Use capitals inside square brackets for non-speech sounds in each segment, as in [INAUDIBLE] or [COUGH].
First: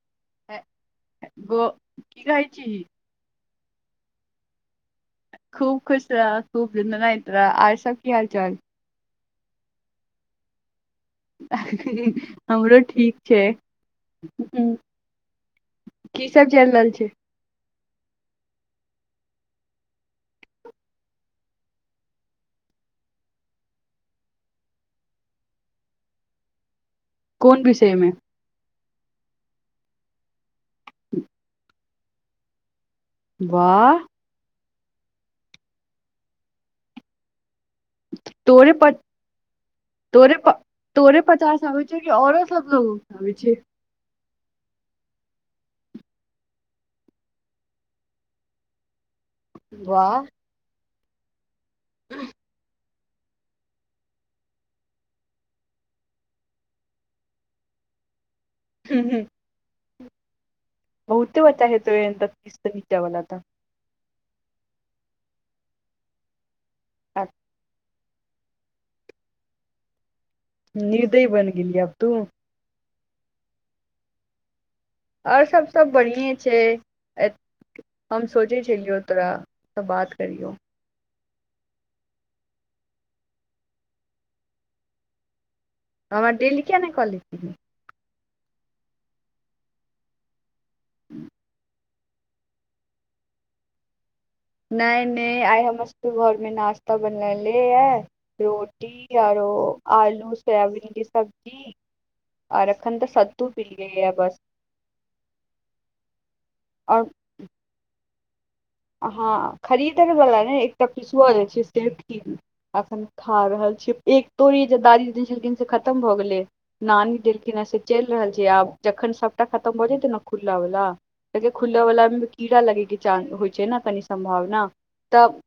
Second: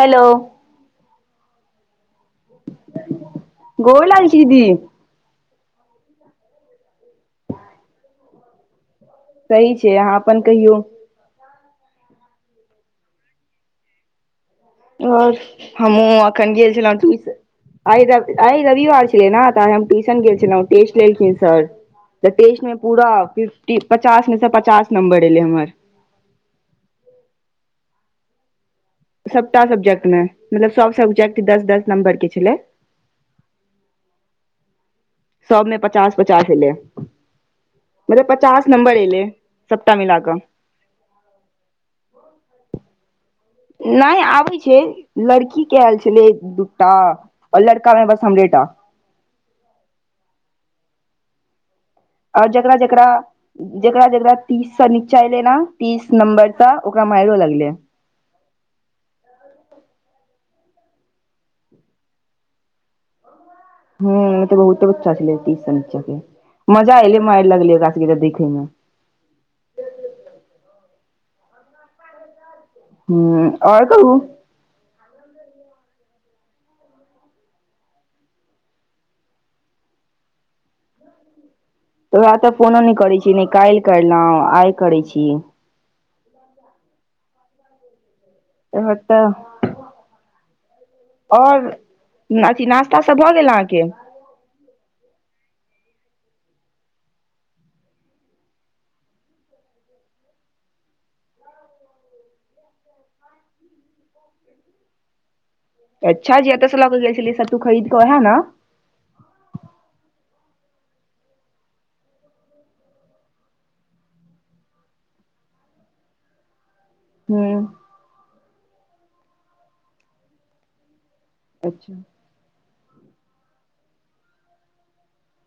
Hello ए -ए -गो की कहे छी ही गोर लागै छी दीदी। खूब खुश रह खूब दन्दनायैत रह, आर सब की हाल- चाल? सही छै अहाँ अपन कहियौ। हमरो ठीक छै और हमहुँ की सब अखन चलि गेल रहल छलहुँ छै टुइस आइ रवि आइ रविवार छलेै न तऽ आइ हम ट्यूशन गेल छलों टेस्ट लेलखिन सर तऽ टेस्ट मे पूरा फिफ्टी पचास मे से पचास नंबर एलेै हमर। कोन विषय मे सबटा सब्जेक्ट मे मतलब सब सब्जेक्ट दस -दस नंबर के छेलै। वाह सबमे पचास -पचास एलै। मतलब पचास तोरे प नंबर एलै सबटा मिला तोरे क प तोरे पचास आबै छ ओ कि औरो सब लोगो के आबै छै? नै आबै छै लड़की के एल छलै एक दूटा और लड़का में बस हमरे टा वाह। [INAUDIBLE] और जेकरा- जेकरा जेकरा- जेकरा तीस स नीचा एले न तीस नंबर सँ ओकरा मारो लगले। हम्म-हम्म बहुते बच्चा हेतौ एहन तऽ तीस स नीचावला तऽ ह तऽ बहुते बच्चा छेलै तीस स नीचा के, मजा एलै आ, मार लगले ओकरा सब के देखेै मे। निर्दय बन गेली अब तू हम्म और कहु और सब-सब बढ़िएँ छै ए हम सोचै छेलियौ तोरा तो बात करियौ तोरा तऽ फोनो नै करै छी नै कायिल करलों आइ करै छी। हमरा डेली किए नै कऽ ले छी? इहो तऽ, और न अथी नास्ता सब भऽ गेल अहाँके नै-नै आइ हमरा सबके घरमे नाश्ता बनाले ए रोटी आरो आलू सोयाबीन के सब्जी आर अखन तऽ सतू पीलियै बस अच्छा जी एत सऽ लक और गेल छेली सतू खरीद क ओहे न हँ खरीदल बला नै एकटा पिसुआ छै से अखन खा रहल छी एक तोरी जे दादी दै छेलखिन से खतम भऽ गेलै। नानी ह देलखिन हैं से चइल रहल छै आब जखन सबटा खतम भऽ जेतै न खुला वाला कियैक अच्छा खुलयबामे कीड़ा लगैके चान्स होइ छै ने, कनि सम्भावना तऽ।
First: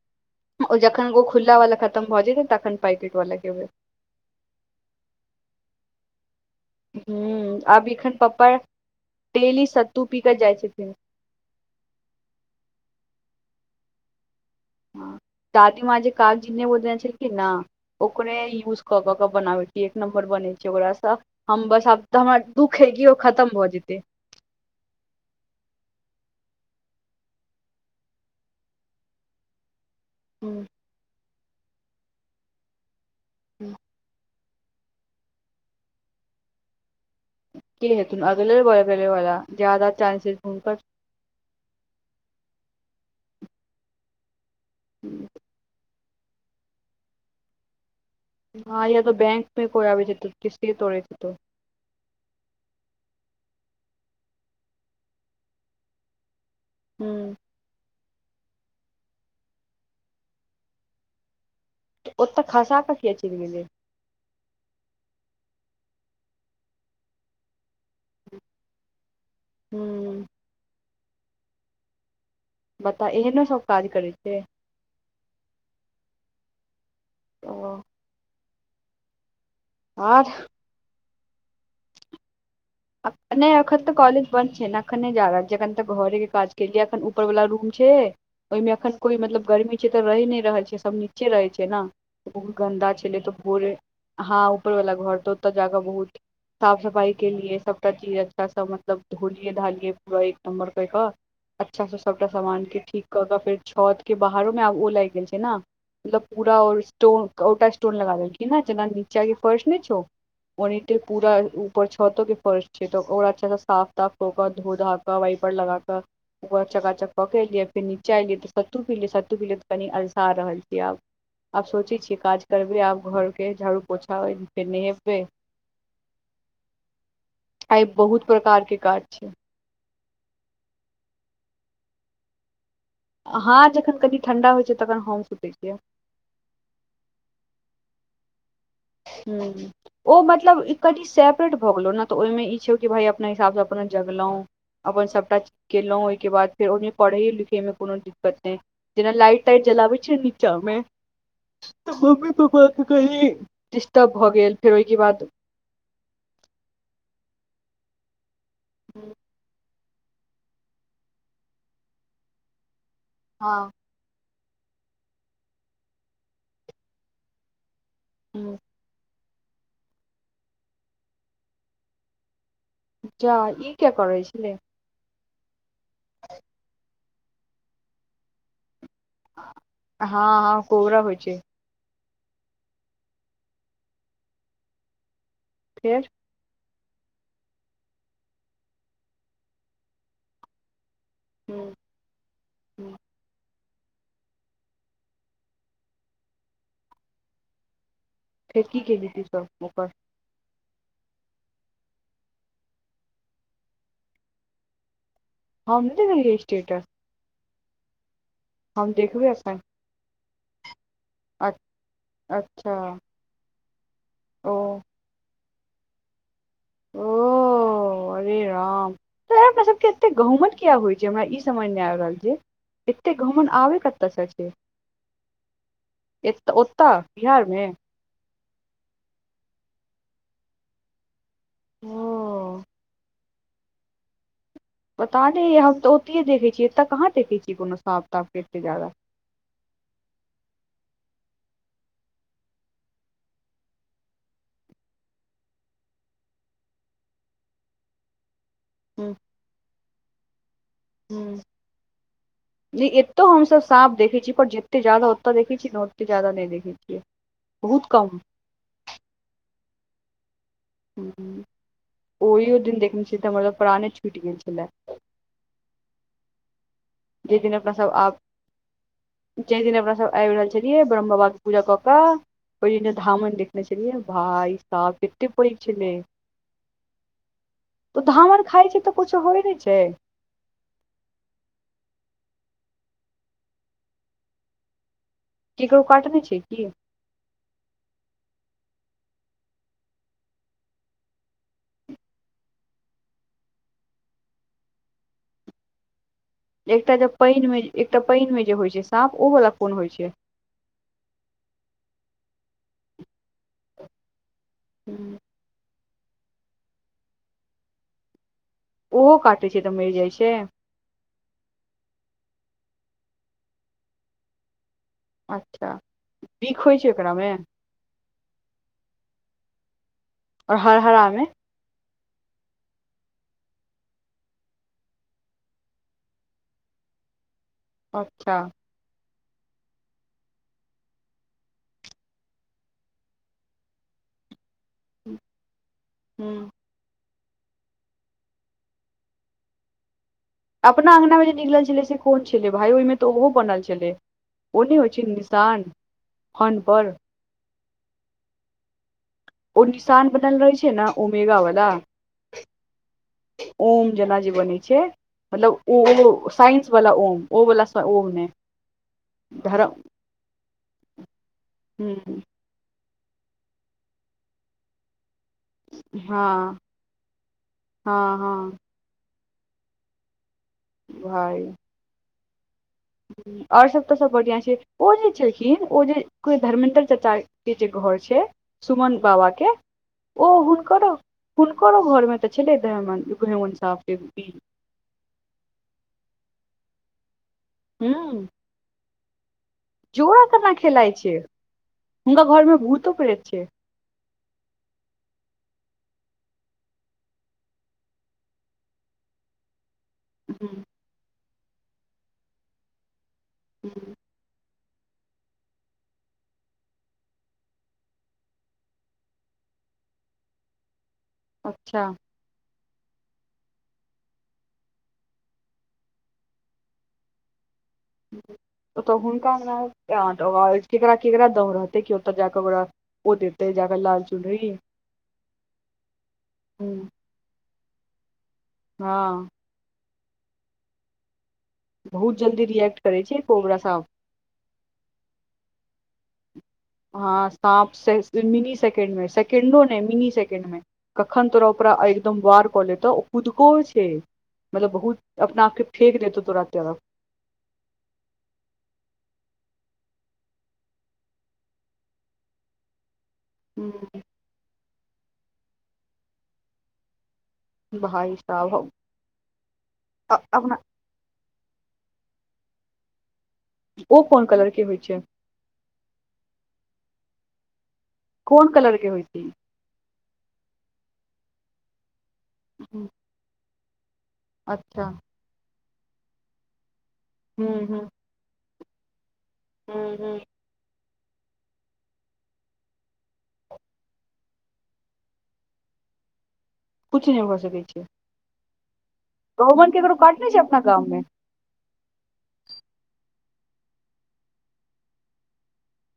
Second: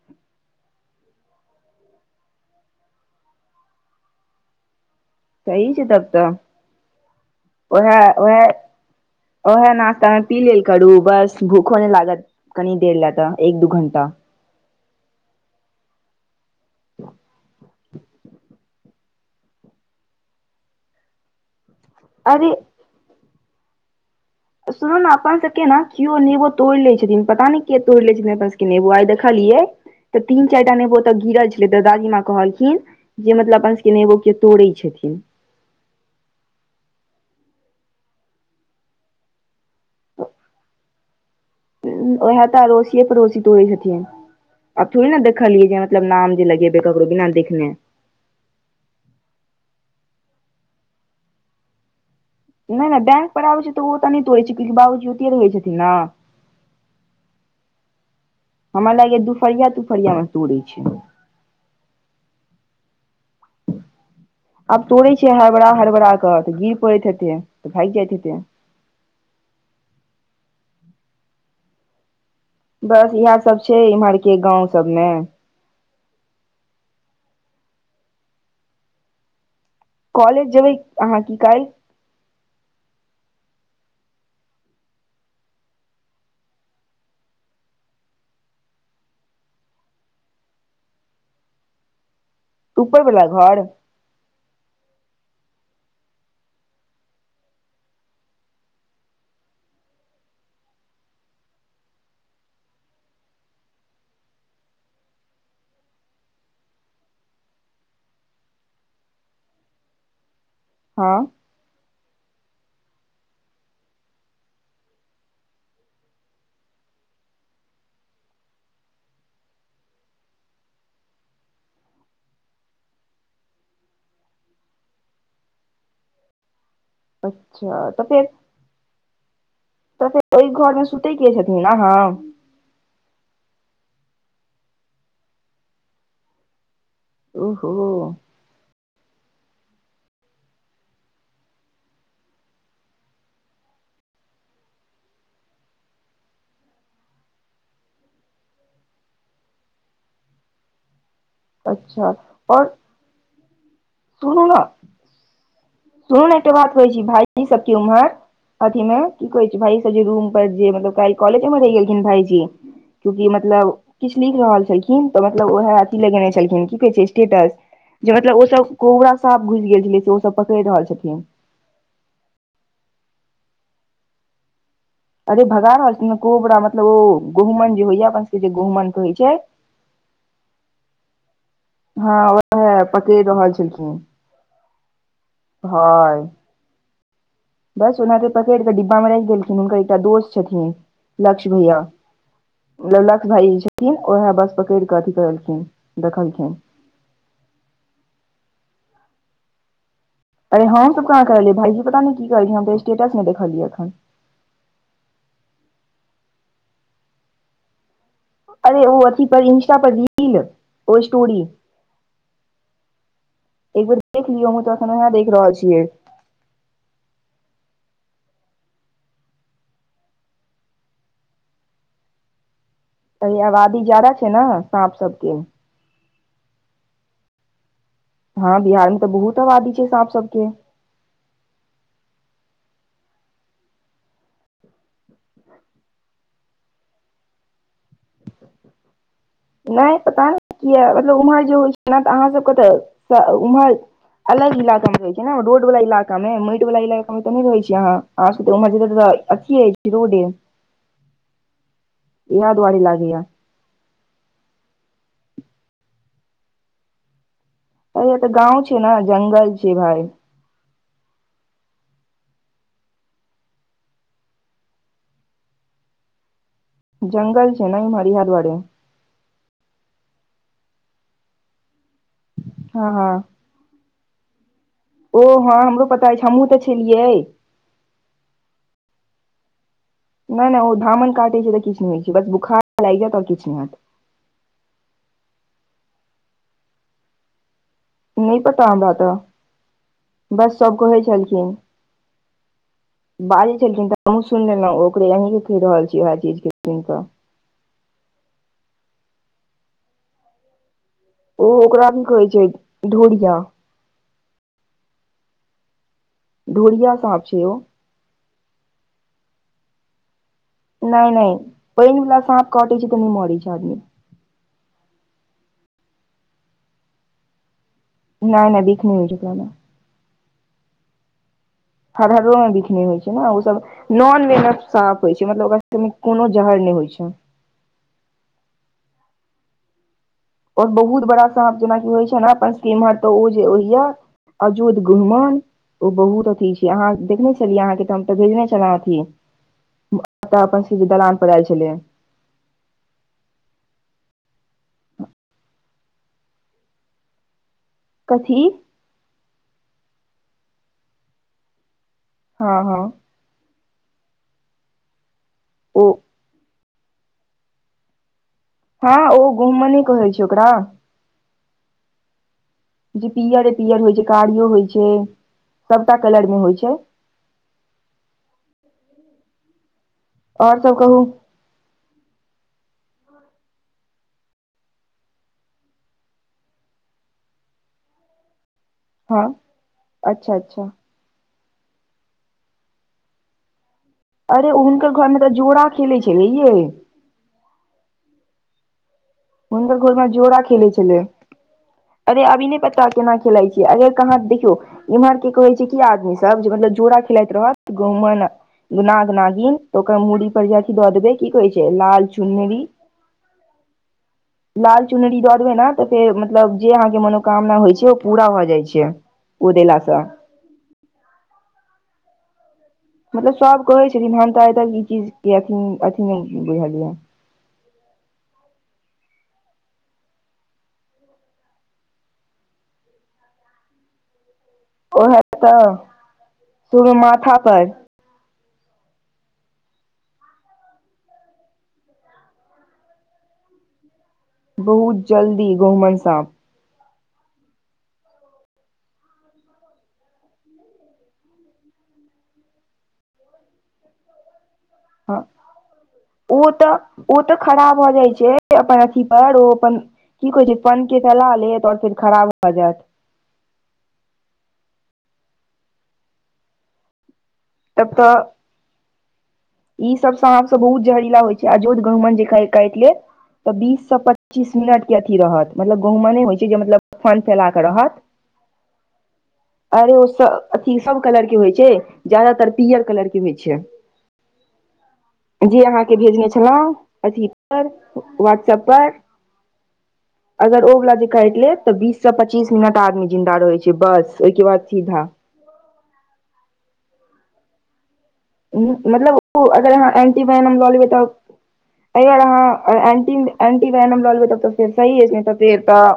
ओ जखन ओ खुल्ला वाला खतम भऽ जेतै, तखन पैकेट वाला खेबै। सही छै तब तऽ ह आब उएह एखन उएह पप्पा डेली उएह सत्तू नास्तामे कऽ पी जाइ लेल छथिन करू बस भूखो नहि लागत कनी देर लेऽ ता एक दू घण्टा हँ, दादीमाँ जे कागजी नेबो देने छलखिन न। ओकरे यूज कऽ कऽ बनाबै छियै, एक नम्बर बनै छै ओकरासँ हम बस। सभ तऽ हमर अरे दुःख छै कि ओ खतम भऽ जेतै। सुनू ने, अपन सभके ने केओ नेबो तोड़ि लै छथिन, पता नहि के तोड़ि लै छथिन, बस। नेबो आइ देखलियै तऽ तीन हम्म, चारि टा नेबो ओतऽ गिरल छलै तऽ दादी माँ कहलखिन जे मतलब हम्म। अपना सभ नेबो केओ तोड़ै छथिन। के हेथून अगले बगले वाला जादा चान्सेस हुनकर ओहे तऽ अड़ोसिए पड़ोसी तोड़े छथिन, आब थोड़ी ने देखलियै ये। मतलब नाम जे लगेबै ककरो बिना देखने हँ या तऽ बैंक पे कोइ आबै छै त किछ किछ तोड़ैत हेतो नहि नहि बैंक पर आबै छै तऽ ओतऽ नहि तोड़ै छै क्यिकी बाबूजी ओते रहै छथिन ने हूँ हमरा लागैये दुपहरिया तूपहरिया में तोड़े छै ओतऽ खसा कऽ किया चलि गेलै आब तोड़े छै हरबरा हरबरा के तऽ गिर पड़ैत हेतै तऽ भागि जाइत हेतै हूँ बता बस इएह एहनो सब छै काज करै इम्हरके छै गामसभमे। ओ आर कॉलेज जेबै अहाँ की काल्हि नहि, एखन तऽ कॉलेज बन्द छै ने, एखन नहि जा रहल छियै। एखन तऽ घरेके काज केलियै, एखन ऊपरवला रूम छै। ओहिमे एखन कोइ मतलब गर्मी छै तऽ रहि नहि रहल छै सभ नीचे रहैत छै ने बहुत गन्दा ऊपर छलै वला त घर भोरे हँ, ऊपरवला घर तऽ ओतऽ जाकऽ बहुत साफ-सफाइ केलियै। सबटा चीज अच्छासँ मतलब धोलियै धालियै पूरा एक नम्बर कय कऽ अच्छासँ सभटा सामानके ठीक कऽ कऽ फेर छतके बाहरोमे आब ओ लागि गेल छै ने मतलब पूरा स्टोन ओ स्टोन लगा देलखिन ने जेना नीचाके फर्श ने छौ ओनाहिते हँ पूरा ऊपर छतोके फर्श छै तऽ ओकरा अच्छासँ साफ-साफ कऽ कऽ धो-धा कऽ वाइपर लगाकऽ। ऊपर चकाचक कऽ कऽ एलियै, फेर नीचाँ एलियै तऽ सत्तू पीलियै। सत्तू पीलियै तऽ कनि अलसा रहल छियै आब। आब सोचै छियै काज करबै आब घरके झाड़ू पोछा फेर नहेबै अच्छा आइ तऽ फेर बहुत प्रकार के काज छै तऽ फेर ओहि घरमे सुतेके छथिन आहा हँ जखन कनि ठण्डा होइत छै तखन हम सुतै छियै ओहो हू ओ मतलब कनि सेपरेट भऽ गेलहुँ ने, तऽ ओहिमे ई छै कि भाय अपना हिसाबसँ अपना जगलहुँ। अपन सभटा केलहुँ, ओहिके बाद फेर ओहिमे पढ़ै-लिखैमे कोनो दिक्कत नहि। जेना लाइट-टाइट जलबै छै नीचामे। त अच्छा मम्मी पापा आओर के कही डिस्टर्ब भऽ सुनू गेल ने फेर ओहिके बाद सुनू ने, एकटा बात कहै छी भायजी, सबके उम्हर अथीमे। कहै छै भाइ सब जे रूम पर जे मतलब कैल कॉलेजे मे रहीये गेन भायजी क्योंकि हँ मतलब किछ लिख रहल छलखिन तऽ मतलब उएह अथी लगेने छलखिन स्टेटस। जे मतलब ओ सब कोबरा सांप घुइस गेल छलै से ओ सब पकइड़ रहल छथिन। जा ई किया करै छलै। अरे भगा रहल छी न, कोबरा मतलब ओ गुमन जे होइया अपन सबके जे गहुमन होइ छै। हँ हँ कोबरा होइ छै। हँ ओ है पकेड़ रहल छलखिन। ह फेर यि बस ओना के पकेड़ कऽ डिब्बा मे राइख देलखिन हुनकर एकटा दोस्त छथिन लक्ष भईया ओ जे लक्ष भाई छथिन ओहे बस पकड़ कऽ अथी करलखिन देखलखिन फेर की केलि तु सब ओकर अरे हमसब कहाँ कहलियै भाईजी पता नयि की केलखिन हम तऽ स्टेटस मे देखलियै एखन। हम नयि लगेलिये स्टेटस अरे- हम ओ- अथी देखबै पर एखन इंस्टा पर रील, ओ स्टोरी अच्छा एक बेर देख लियौ ओ हमो अखन इहा देख रहल छियै। ओ अरे राम, तोरा के सबके एते गहुमत किया होइ छै, हमरा ई समझ मे आइब रहल छै। एतेक अरे गहुमन आबय आबादी ज्यादा कतयसँ ने छै। साँप सबके एत ओत बिहारमे हँ बिहार मे तऽ बहुत आबादी छै साँप सब के। ओ पता नयि हम तऽ ओतहिए देखै छियै एतऽ कहाँ देखै छियै कोनो सांप तापके एते ज्यादा नयि पता ने कए मतलब उम्हर जे होइ छै ने तऽ अहाँ सबके तऽ उम्हर अलग इलाका मे रहै छै ने रोड वाला इलाका मे, माईट वला इलाका मे तऽ नयि रहै छी अहाँ। [INAUDIBLE] अथिये अयि रोडे इएह दुआरे हम्म लागैया ए-एत हमसब सांप देखै छी पर जेते ज्यादा ओत देखै छी न ओते ज्यादा नयि देखै छियै बहुत त ओ कम त गाँव छै ने जंगल छै भाये। हम्म ओहियो दिन देखने छी तऽ मतलब प्राणे छुइट गेल छलै। जे जंगल दिन छै अपना ने सब इम्हर आ इएह दुआरे जे दिन अपना सब एब रहल छलियै ब्रह्म बाबा के पूजा कऽ कऽ ओहि दिन हँ हँ धामन देख छलिय भाय साब ओ हँ हमरो पता अइछ हमहुँ तऽ छलियै। तब धामन खाइ छै तऽ कुछो होइ नयि छै नयि नयि ओ धामन काटै छै तऽ किछ नयि होइ छै बस बोखार लाइग जेयत आर किछ नयि हेत। केकरो काटने छै की नयि पता हमरा तऽ बस सब कहै छलखिन बाजे छलखिन तऽ हमहुँ सुइनलेनउ ओकरे अहीं के खहि रहल छी उहे चीज के एकटा जे पाईन मे एकटा पाईन मे जे होइ छै सांप ओ वाला कोन होइ छै। ओ ओकरा की कहै छै ढोरिया हम्म ढोरिया सांप छै ओ ओहो काटे छै तऽ मइर जाइ छै नयि नयि पइन वला साँप काटे छै त नयि मरे छै आदमी अच्छा बिख होइ छै ओकरामे नै नै बिख नै होइ छै कोनो। और हरहरा मे। हरहरो मे बिख नै होइ छै ने ओ सभ नॉन वेनस सांप होइ छै मतलब ओकरा कोनो जहर नहि होइ छै। अच्छा। और बहुत बड़ा साप जेनाकि होइ छै ने अपन इमहर तऽ ओ जे होइये अजोद गहुमन ओ बहुत हूँ अथि छै। कि अहां देखने छलियै अहां ओहिठाम त बढिया छले अथि। सभटा अपन सबके अपना अंगना दलान मे पर जे आयल निकलल छलैये। छलै से कोन छलै भाय ओहिमे तऽ ओहो बनल छलै ओ नहि होइ छै निशान। फन पर। कथी। ओ निशान बनल रहै छैय नहि ओमेगा वला हाँ हाँ। ओम जना जे बनै छैय मतलब ओ ओ साइंस वला ओम। ओ वला सऽ ओम नै। हाँ ओ धरम गहुंमन कहै छैय ओकरा। हूँ। जे पियरे पियर होइ छै कारिओ होइ छै। सबटा कलर मे होइ हाँ, छै हाँ हाँ। और सब कहु। भाइ और सभ तऽ सब बढ़िआं छै, ओ जे छलखिन ओ जे धर्मेंद्र चच्चा के जे घर छै सुमन हँ बाबा के ओ अच्छा अच्छा हुनकरो हुनकरो घरमे तऽ छलै दहमन गहुंमन साँप। अरे हुनकर घरमे तऽ जोड़ा खेलै छलै यै। हुँ। हुनकर घरमे जोड़ा केना खेले खेलाइ छलैये। छै हुनका अरे घर अभी मे नहि पता भूतो केना प्रेत खेलाइ छै। अगर कहाँ देखियौ इमहर के कहै छै की आदमी सब जे मतलब जोड़ा खेलाइत रहत गहुंमन नाग नागिन ओकर मुड़ी पर जे हूँ, अथि दऽ देबै की कहे छैय लाल चुनरी हूँ। लाल चुनरी दऽ देबै ने तऽ फेर मतलब जे अहाँके मनोकामना होइ छैय ओ पूरा भऽ जाइ छै। ओ देला से। अच्छा। मतलब सब कहे छथिन हम तऽ आइ तक ई चीज के अथि नै बुझलियै हें। ओतय हुनका अंगना ककरा केकरा दौड़ रहतै कि ओतय जा कऽ ओकरा ओ देतेै जाकऽ लाल चूनरी। ओहे तऽ सेहो माथा पर। हाँ। बहुत जल्दी रिएक्ट करै छै कोबरा सांप। बहुत जल्दी गहुंमन साँप। हाँ साँप से मिनी सेकण्डमे, सेकण्डो नै मिनी सेकण्ड मे। कखन तोरा ओकरा एकदम वार कऽ लेतौ कुदको छैय मतलब बहुत हाँ अपना आपके फेेक देतौ तोरा ओ तऽ तरफ ओ तऽ खड़ा भऽ जाइ छै, अपन अथि पर ओ अपन की कहे छैय फन के फैला लेत और फेर खड़ा भऽ जायत। [INAUDIBLE] तब तऽ भाइ साहब [INAUDIBLE] ई सबसँ साँप अपना सब बहुत जहरीला होइ छैय अजोध गहुंमन जे क- काइट लेत त बीस स ओ कोन कलर पच्चीस होइ मिनट के छै अथी रहत। मतलब गहूंमने होइ छैय जे मतलब फन फैला कऽ रहत। कोन कलर के होइ छैय इ? अरे ओ स-सब अथी सब कलर के होइ छैय ज्यादातर पीयर कलर के होइ छैय। अच्छा। जे अहाँके भेजने छलहुँ हूँ अथीपर, हूँ वहाट्सप पर [INAUDIBLE] अगर ओ वला जे काइट लेत तऽ बीस से पच्चीस मिनट आदमी जिन्दा रहै छैय बस ओयके बाद सीधा कुछ नइ भऽ सकै छैय। उहुं- मतलब अगर अहाँ काटने छै एंटीवायनम अपना लऽ गाम लेबय मे तऽ एहि आर अहाँ अए एंटी एंटी वायनम लऽ लेबय तब तऽ फेर सही अइछ नइ तऽ फेर तऽ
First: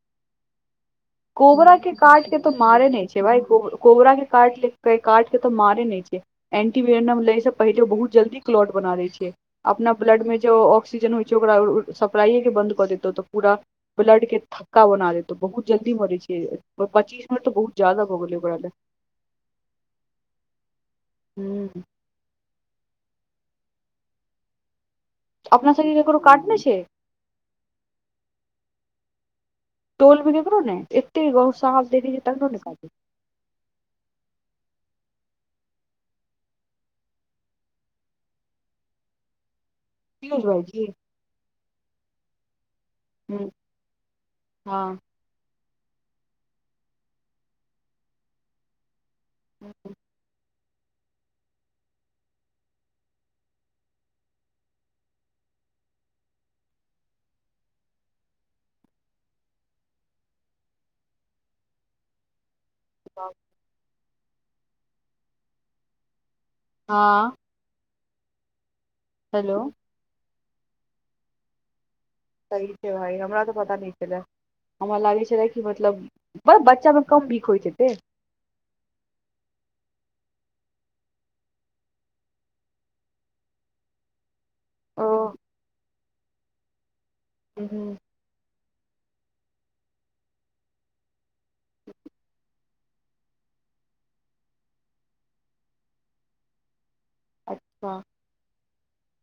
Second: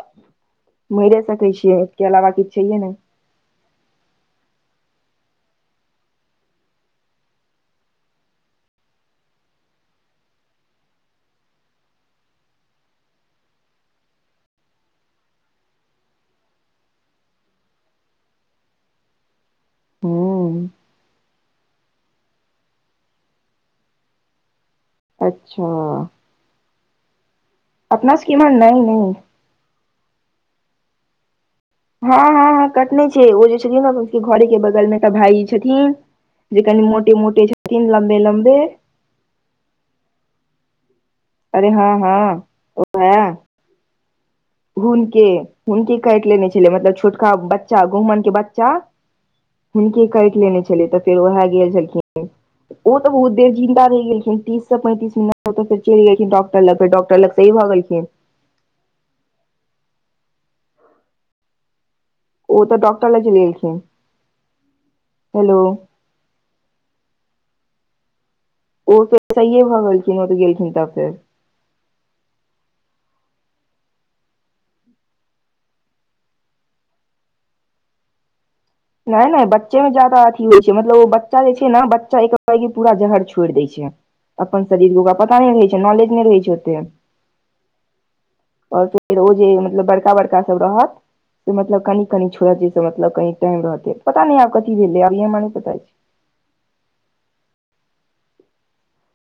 मैइरे सकै छीयै एत् के अलावा किछ छैये नइ। छय् भाय कोब- कोबरा के काट के-काट के तऽ मारे नय छैय। एंटीवियेनम लैय सभ पहिले ओ बहुत जल्दी क्लॉट बना दैय छैैय। अपना ब्लडमे जो ओ-ऑक्सीजन होइ छैय ओकरा ओ-सपलाइएके बन्द कऽ देत ओतऽ पूरा। ब्लड के थऽक्का बना देत ओ बहुत- जल्दी मरै छैय प-पच्चीस मिनट तऽ बहुत जादा भ गेलैय ओकरा लय्- हं- हुं-हुं- अच्छा अपना सबके ककरो काटने छैय? अपना सबके इम्हर, नै- नै- टोल मे ककरो नै? एत्ते गांव शाहस- हं -हं- हं-कटने छैय ओ जे छथिन अप- सबके घरे के बगलमे एकटा भायजी छथिन जे कने मोटे -मोटे छथिन लम्बे- लम्बे पीयुष भाई जी? अरे हं -हं ओहे [INAUDIBLE] हुनके, हुनके काइट लेने छलैय मतलब छोटका बच्चा गहुमन के बच्चा हुनके काइट लेने छलैय तऽ फेर उहैऽ गेल छलखिन। ओ तऽ बहुत देर जिन्दा रैह गेलखिन तीससँ पैंतीस मिनट ओत स चइल गेलखिं डॉक्टर लग फेर डाक्टर लग सही भऽ गेलखिन। ओ तऽ डाॅक्टर लग चइल गेलखिन। हेलो- [INAUDIBLE] ओ त हेलो सहिेए भऽ गेलखिन ओ तऽ गेलखिन तब फेर- सही छैय भाइ हमरा तऽ पता नै छलैय। हमरा लागै छलै कि मतलब ब-बच्चामे कम बीख होइत हेतैय। नै नै बच्चे मे ज्यादा अथी होइ छै मतलब ओ बच्चा जे छैय न बच्चा एकबैगे पुरा जहर छोइड़ दैय छैय। अपन शरीरके ओकरा हूँ पता नै रहैय छैय नॉलेज नै रहैय छैय ओते। हुं- आओर फेर ओ जे मतलब बड़का -बड़का सब रहत, से मतलब कनि कनि छोड़त जैस मतलब कनि टाइम रहते पता नै आब कथी भेलैय हमरा नैपता अइछ। [INAUDIBLE]